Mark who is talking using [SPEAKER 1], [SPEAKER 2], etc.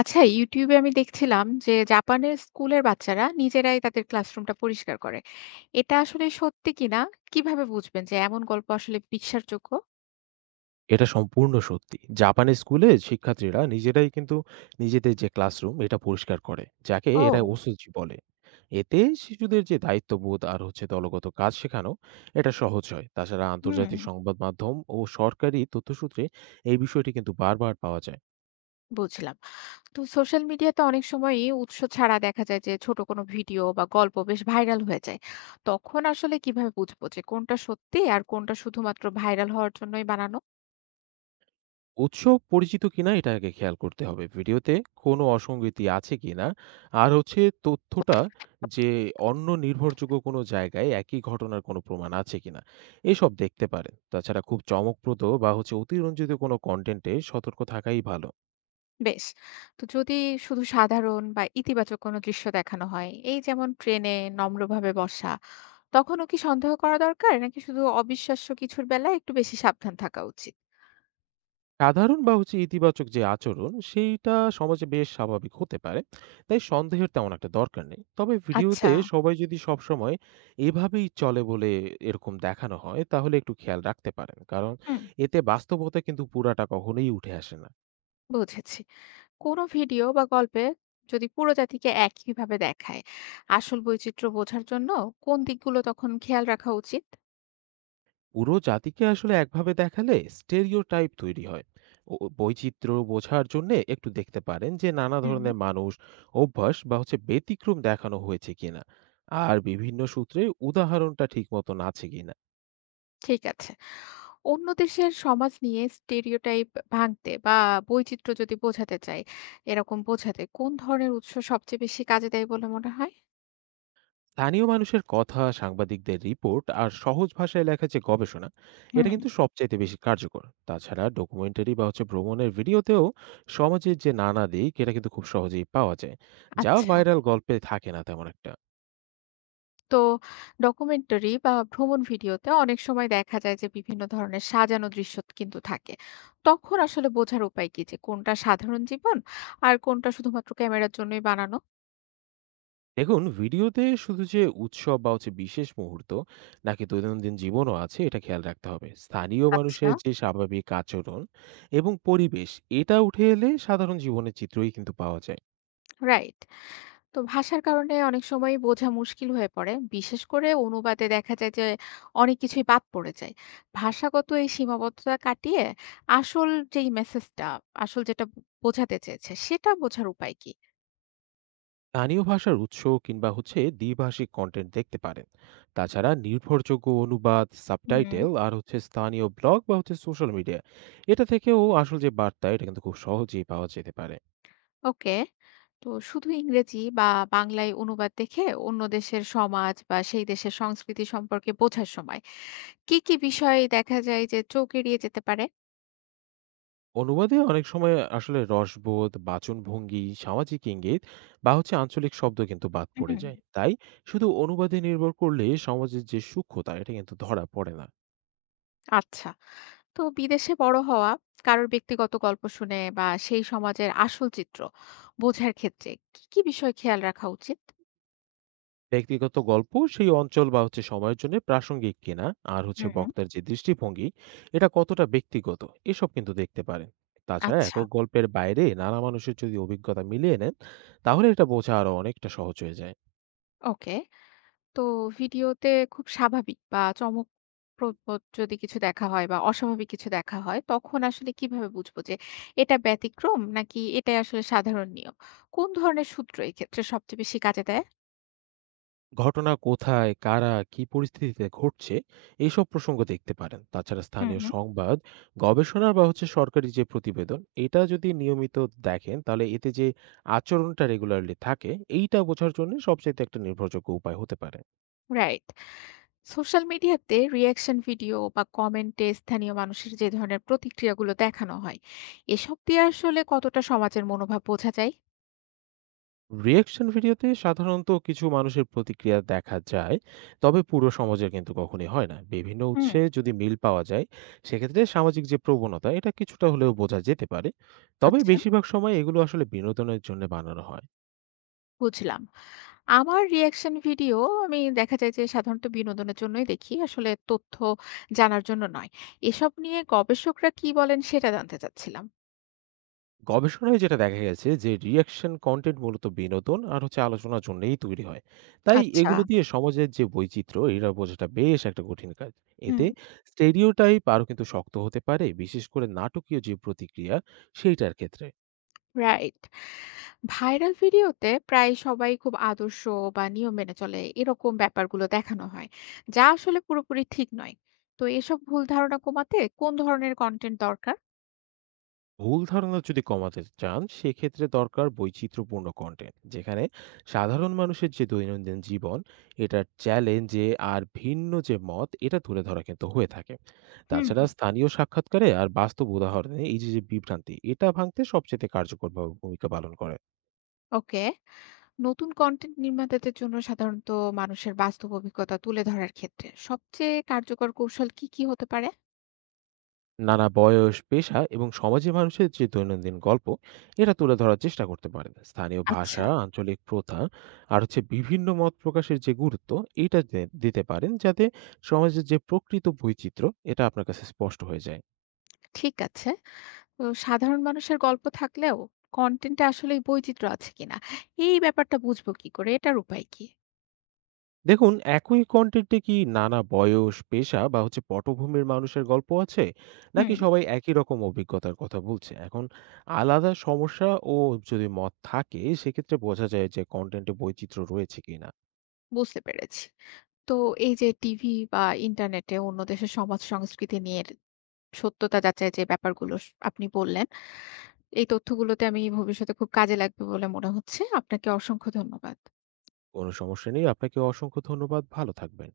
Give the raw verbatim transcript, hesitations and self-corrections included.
[SPEAKER 1] আচ্ছা ইউটিউবে আমি দেখছিলাম যে জাপানের স্কুলের বাচ্চারা নিজেরাই তাদের ক্লাসরুমটা পরিষ্কার করে। এটা আসলে সত্যি কিনা? কিভাবে বুঝবেন যে এমন গল্প আসলে বিশ্বাসযোগ্য?
[SPEAKER 2] এটা সম্পূর্ণ সত্যি। জাপানের স্কুলে শিক্ষার্থীরা নিজেরাই কিন্তু নিজেদের যে ক্লাসরুম এটা পরিষ্কার করে, যাকে এরা
[SPEAKER 1] ও।
[SPEAKER 2] ওসেজি বলে। এতে শিশুদের যে দায়িত্ববোধ আর হচ্ছে দলগত কাজ শেখানো, এটা সহজ হয়। তাছাড়া
[SPEAKER 1] হুম।
[SPEAKER 2] আন্তর্জাতিক সংবাদ মাধ্যম ও সরকারি তথ্যসূত্রে এই বিষয়টি কিন্তু বারবার পাওয়া যায়।
[SPEAKER 1] বুঝলাম। তো সোশ্যাল মিডিয়াতে অনেক সময়ই উৎস ছাড়া দেখা যায় যে ছোট কোনো ভিডিও বা গল্প বেশ ভাইরাল হয়ে যায়। তখন আসলে কিভাবে বুঝবো যে কোনটা সত্যি আর কোনটা শুধুমাত্র ভাইরাল হওয়ার জন্যই বানানো?
[SPEAKER 2] উৎস পরিচিত কিনা এটা আগে খেয়াল করতে হবে। ভিডিওতে কোনো অসঙ্গতি আছে কিনা? আর হচ্ছে তথ্যটা যে অন্য নির্ভরযোগ্য কোনো জায়গায় একই ঘটনার কোনো প্রমাণ আছে কিনা? এসব দেখতে পারেন। তাছাড়া খুব চমকপ্রদ বা হচ্ছে অতিরঞ্জিত কোনো কনটেন্টে সতর্ক থাকাই ভালো।
[SPEAKER 1] বেশ। তো যদি শুধু সাধারণ বা ইতিবাচক কোনো দৃশ্য দেখানো হয়, এই যেমন ট্রেনে নম্রভাবে বসা, তখন ও কি সন্দেহ করা দরকার? নাকি শুধু অবিশ্বাস্য কিছুর বেলায় একটু বেশি সাবধান থাকা উচিত?
[SPEAKER 2] সাধারণ বা হচ্ছে ইতিবাচক যে আচরণ সেইটা সমাজে বেশ স্বাভাবিক হতে পারে, তাই সন্দেহের তেমন একটা দরকার নেই। তবে ভিডিওতে
[SPEAKER 1] আচ্ছা।
[SPEAKER 2] সবাই যদি সব সময় এভাবেই চলে বলে এরকম দেখানো হয়, তাহলে একটু খেয়াল রাখতে পারেন, কারণ
[SPEAKER 1] হুম।
[SPEAKER 2] এতে বাস্তবতা কিন্তু পুরাটা কখনোই উঠে আসে না।
[SPEAKER 1] বুঝেছি। কোনো ভিডিও বা গল্পে যদি পুরো জাতিকে একইভাবে দেখায়, আসল বৈচিত্র্য বোঝার জন্য কোন দিকগুলো তখন খেয়াল রাখা উচিত?
[SPEAKER 2] পুরো জাতিকে আসলে একভাবে দেখালে স্টেরিওটাইপ তৈরি হয়। ও ও বৈচিত্র্য বোঝার জন্য একটু দেখতে পারেন যে নানা
[SPEAKER 1] হুম।
[SPEAKER 2] ধরনের মানুষ, অভ্যাস বা হচ্ছে ব্যতিক্রম দেখানো হয়েছে কিনা, আর বিভিন্ন সূত্রে উদাহরণটা ঠিক মতন আছে কিনা।
[SPEAKER 1] ঠিক আছে। অন্য দেশের সমাজ নিয়ে স্টেরিওটাইপ ভাঙতে বা বৈচিত্র্য যদি বোঝাতে চাই, এরকম বোঝাতে কোন ধরনের উৎস সবচেয়ে বেশি কাজে দেয় বলে মনে হয়?
[SPEAKER 2] স্থানীয় মানুষের কথা, সাংবাদিকদের রিপোর্ট আর সহজ ভাষায় লেখা যে গবেষণা,
[SPEAKER 1] হুম।
[SPEAKER 2] এটা কিন্তু সবচাইতে বেশি কার্যকর। তাছাড়া ডকুমেন্টারি বা হচ্ছে ভ্রমণের ভিডিওতেও সমাজের যে নানা দিক এটা কিন্তু খুব সহজেই পাওয়া যায়, যা
[SPEAKER 1] আচ্ছা।
[SPEAKER 2] ভাইরাল গল্পে থাকে না তেমন একটা।
[SPEAKER 1] তো ডকুমেন্টারি বা ভ্রমণ ভিডিওতে অনেক সময় দেখা যায় যে বিভিন্ন ধরনের সাজানো দৃশ্য কিন্তু থাকে। তখন আসলে বোঝার উপায় কি যে কোনটা সাধারণ জীবন আর কোনটা শুধুমাত্র ক্যামেরার জন্যই বানানো?
[SPEAKER 2] দেখুন, ভিডিওতে শুধু যে উৎসব বা হচ্ছে বিশেষ মুহূর্ত, নাকি দৈনন্দিন জীবনও আছে, এটা খেয়াল রাখতে হবে। স্থানীয়
[SPEAKER 1] আচ্ছা।
[SPEAKER 2] মানুষের যে স্বাভাবিক আচরণ এবং পরিবেশ এটা উঠে এলে সাধারণ জীবনের চিত্রই কিন্তু পাওয়া যায়।
[SPEAKER 1] রাইট। তো ভাষার কারণে অনেক সময় বোঝা মুশকিল হয়ে পড়ে, বিশেষ করে অনুবাদে দেখা যায় যে অনেক কিছুই বাদ পড়ে যায়। ভাষাগত এই সীমাবদ্ধতা কাটিয়ে আসল যেই মেসেজটা আসল যেটা বোঝাতে চেয়েছে সেটা বোঝার উপায় কি?
[SPEAKER 2] স্থানীয় ভাষার উৎস কিংবা হচ্ছে দ্বিভাষিক কন্টেন্ট দেখতে পারেন। তাছাড়া নির্ভরযোগ্য অনুবাদ,
[SPEAKER 1] হুম।
[SPEAKER 2] সাবটাইটেল আর হচ্ছে স্থানীয় ব্লগ বা হচ্ছে সোশ্যাল মিডিয়া, এটা থেকেও আসল যে বার্তা এটা কিন্তু খুব সহজেই পাওয়া যেতে পারে।
[SPEAKER 1] ওকে। তো শুধু ইংরেজি বা বাংলায় অনুবাদ দেখে অন্য দেশের সমাজ বা সেই দেশের সংস্কৃতি সম্পর্কে বোঝার সময় কি কি বিষয়ে দেখা যায় যে চোখ এড়িয়ে যেতে পারে?
[SPEAKER 2] অনুবাদে অনেক সময় আসলে রসবোধ, বাচনভঙ্গি, সামাজিক ইঙ্গিত বা হচ্ছে আঞ্চলিক শব্দ কিন্তু বাদ পড়ে
[SPEAKER 1] হুম।
[SPEAKER 2] যায়। তাই শুধু অনুবাদে নির্ভর করলে সমাজের যে সূক্ষ্মতা এটা কিন্তু ধরা পড়ে না।
[SPEAKER 1] আচ্ছা। তো বিদেশে বড় হওয়া কারোর ব্যক্তিগত গল্প শুনে বা সেই সমাজের আসল চিত্র বোঝার ক্ষেত্রে কি কি বিষয় খেয়াল রাখা উচিত?
[SPEAKER 2] ব্যক্তিগত গল্প সেই অঞ্চল বা হচ্ছে সময়ের জন্য প্রাসঙ্গিক কিনা, আর হচ্ছে
[SPEAKER 1] হুম।
[SPEAKER 2] বক্তার যে দৃষ্টিভঙ্গি এটা কতটা ব্যক্তিগত, এসব কিন্তু দেখতে পারেন। তাছাড়া
[SPEAKER 1] আচ্ছা।
[SPEAKER 2] একক গল্পের বাইরে নানা মানুষের যদি অভিজ্ঞতা মিলিয়ে নেন, তাহলে এটা বোঝা আরো অনেকটা সহজ হয়ে যায়।
[SPEAKER 1] ওকে। তো ভিডিওতে খুব স্বাভাবিক বা চমকপ্রদ যদি কিছু দেখা হয় বা অস্বাভাবিক কিছু দেখা হয়, তখন আসলে কিভাবে বুঝবো যে এটা ব্যতিক্রম নাকি এটা আসলে সাধারণ নিয়ম? কোন ধরনের সূত্র এক্ষেত্রে সবচেয়ে বেশি কাজে দেয়?
[SPEAKER 2] ঘটনা কোথায়, কারা, কী পরিস্থিতিতে ঘটছে, এইসব প্রসঙ্গ দেখতে পারেন। তাছাড়া
[SPEAKER 1] হুম,
[SPEAKER 2] স্থানীয়
[SPEAKER 1] হুম।
[SPEAKER 2] সংবাদ, গবেষণা বা হচ্ছে সরকারি যে প্রতিবেদন, এটা যদি নিয়মিত দেখেন, তাহলে এতে যে আচরণটা রেগুলারলি থাকে এইটা বোঝার জন্য সবচাইতে একটা নির্ভরযোগ্য উপায় হতে পারে।
[SPEAKER 1] রাইট। সোশ্যাল মিডিয়াতে রিয়াকশন ভিডিও বা কমেন্টে স্থানীয় মানুষের যে ধরনের প্রতিক্রিয়াগুলো দেখানো হয়, এসব দিয়ে আসলে কতটা সমাজের মনোভাব বোঝা যায়?
[SPEAKER 2] রিঅ্যাকশন ভিডিওতে সাধারণত কিছু মানুষের প্রতিক্রিয়া দেখা যায়, তবে পুরো সমাজের কিন্তু কখনোই হয় না। বিভিন্ন
[SPEAKER 1] হুম।
[SPEAKER 2] উৎসে যদি মিল পাওয়া যায়, সেক্ষেত্রে সামাজিক যে প্রবণতা, এটা কিছুটা হলেও বোঝা যেতে পারে। তবে
[SPEAKER 1] আচ্ছা।
[SPEAKER 2] বেশিরভাগ সময় এগুলো আসলে বিনোদনের জন্য বানানো হয়।
[SPEAKER 1] বুঝলাম। আমার রিঅ্যাকশন ভিডিও আমি দেখা যায় যে সাধারণত বিনোদনের জন্যই দেখি। আসলে তথ্য জানার জন্য নয়। এসব নিয়ে গবেষকরা কি বলেন সেটা জানতে চাচ্ছিলাম।
[SPEAKER 2] গবেষণায় যেটা দেখা গেছে, যে রিঅ্যাকশন কনটেন্ট মূলত বিনোদন আর হচ্ছে আলোচনার জন্যই তৈরি হয়। তাই
[SPEAKER 1] আচ্ছা।
[SPEAKER 2] এগুলো দিয়ে সমাজের যে বৈচিত্র্য, এটা বোঝাটা বেশ একটা কঠিন কাজ।
[SPEAKER 1] হুম।
[SPEAKER 2] এতে স্টেরিওটাইপ আরও কিন্তু শক্ত হতে পারে, বিশেষ করে নাটকীয় যে প্রতিক্রিয়া সেইটার ক্ষেত্রে।
[SPEAKER 1] রাইট। ভাইরাল ভিডিওতে প্রায় সবাই খুব আদর্শ বা নিয়ম মেনে চলে এরকম ব্যাপারগুলো দেখানো হয়, যা আসলে পুরোপুরি ঠিক নয়। তো এসব ভুল ধারণা কমাতে কোন ধরনের কনটেন্ট দরকার?
[SPEAKER 2] ভুল ধারণা যদি কমাতে চান, সেক্ষেত্রে দরকার বৈচিত্র্যপূর্ণ কন্টেন্ট, যেখানে সাধারণ মানুষের যে দৈনন্দিন জীবন, এটার চ্যালেঞ্জে আর ভিন্ন যে মত এটা তুলে ধরা কিন্তু হয়ে থাকে।
[SPEAKER 1] হুম,
[SPEAKER 2] তাছাড়া স্থানীয় সাক্ষাৎকারে আর বাস্তব উদাহরণে এই যে যে বিভ্রান্তি এটা ভাঙতে সবচেয়ে কার্যকরভাবে ভূমিকা পালন করে।
[SPEAKER 1] ওকে। নতুন কনটেন্ট নির্মাতাদের জন্য সাধারণত মানুষের বাস্তব অভিজ্ঞতা তুলে ধরার ক্ষেত্রে সবচেয়ে কার্যকর কৌশল কি কি হতে পারে?
[SPEAKER 2] নানা বয়স, পেশা এবং সমাজে মানুষের যে দৈনন্দিন গল্প এটা তুলে ধরার চেষ্টা করতে পারেন। স্থানীয়
[SPEAKER 1] আচ্ছা।
[SPEAKER 2] ভাষা, আঞ্চলিক প্রথা আর হচ্ছে বিভিন্ন মত প্রকাশের যে গুরুত্ব এটা দে- দিতে পারেন, যাতে সমাজের যে প্রকৃত বৈচিত্র্য এটা আপনার কাছে স্পষ্ট হয়ে যায়।
[SPEAKER 1] ঠিক আছে। তো সাধারণ মানুষের গল্প থাকলেও কন্টেন্টে আসলে বৈচিত্র্য আছে কিনা এই ব্যাপারটা বুঝবো কি করে, এটার উপায় কি?
[SPEAKER 2] দেখুন, একই কন্টেন্টে কি নানা বয়স, পেশা বা হচ্ছে পটভূমির মানুষের গল্প আছে, নাকি
[SPEAKER 1] হুম।
[SPEAKER 2] সবাই একই রকম অভিজ্ঞতার কথা বলছে। এখন আলাদা সমস্যা ও যদি মত থাকে, সেক্ষেত্রে বোঝা যায় যে কন্টেন্টে বৈচিত্র্য রয়েছে কিনা।
[SPEAKER 1] বুঝতে পেরেছি। তো এই যে টিভি বা ইন্টারনেটে অন্য দেশের সমাজ সংস্কৃতি নিয়ে সত্যতা যাচাই যে ব্যাপারগুলো স- আপনি বললেন, এই তথ্যগুলোতে আমি ভবিষ্যতে খুব কাজে লাগবে বলে মনে হচ্ছে। আপনাকে অসংখ্য ধন্যবাদ।
[SPEAKER 2] কোনো সমস্যা নেই। আপনাকে অসংখ্য ধন্যবাদ। ভালো থাকবেন।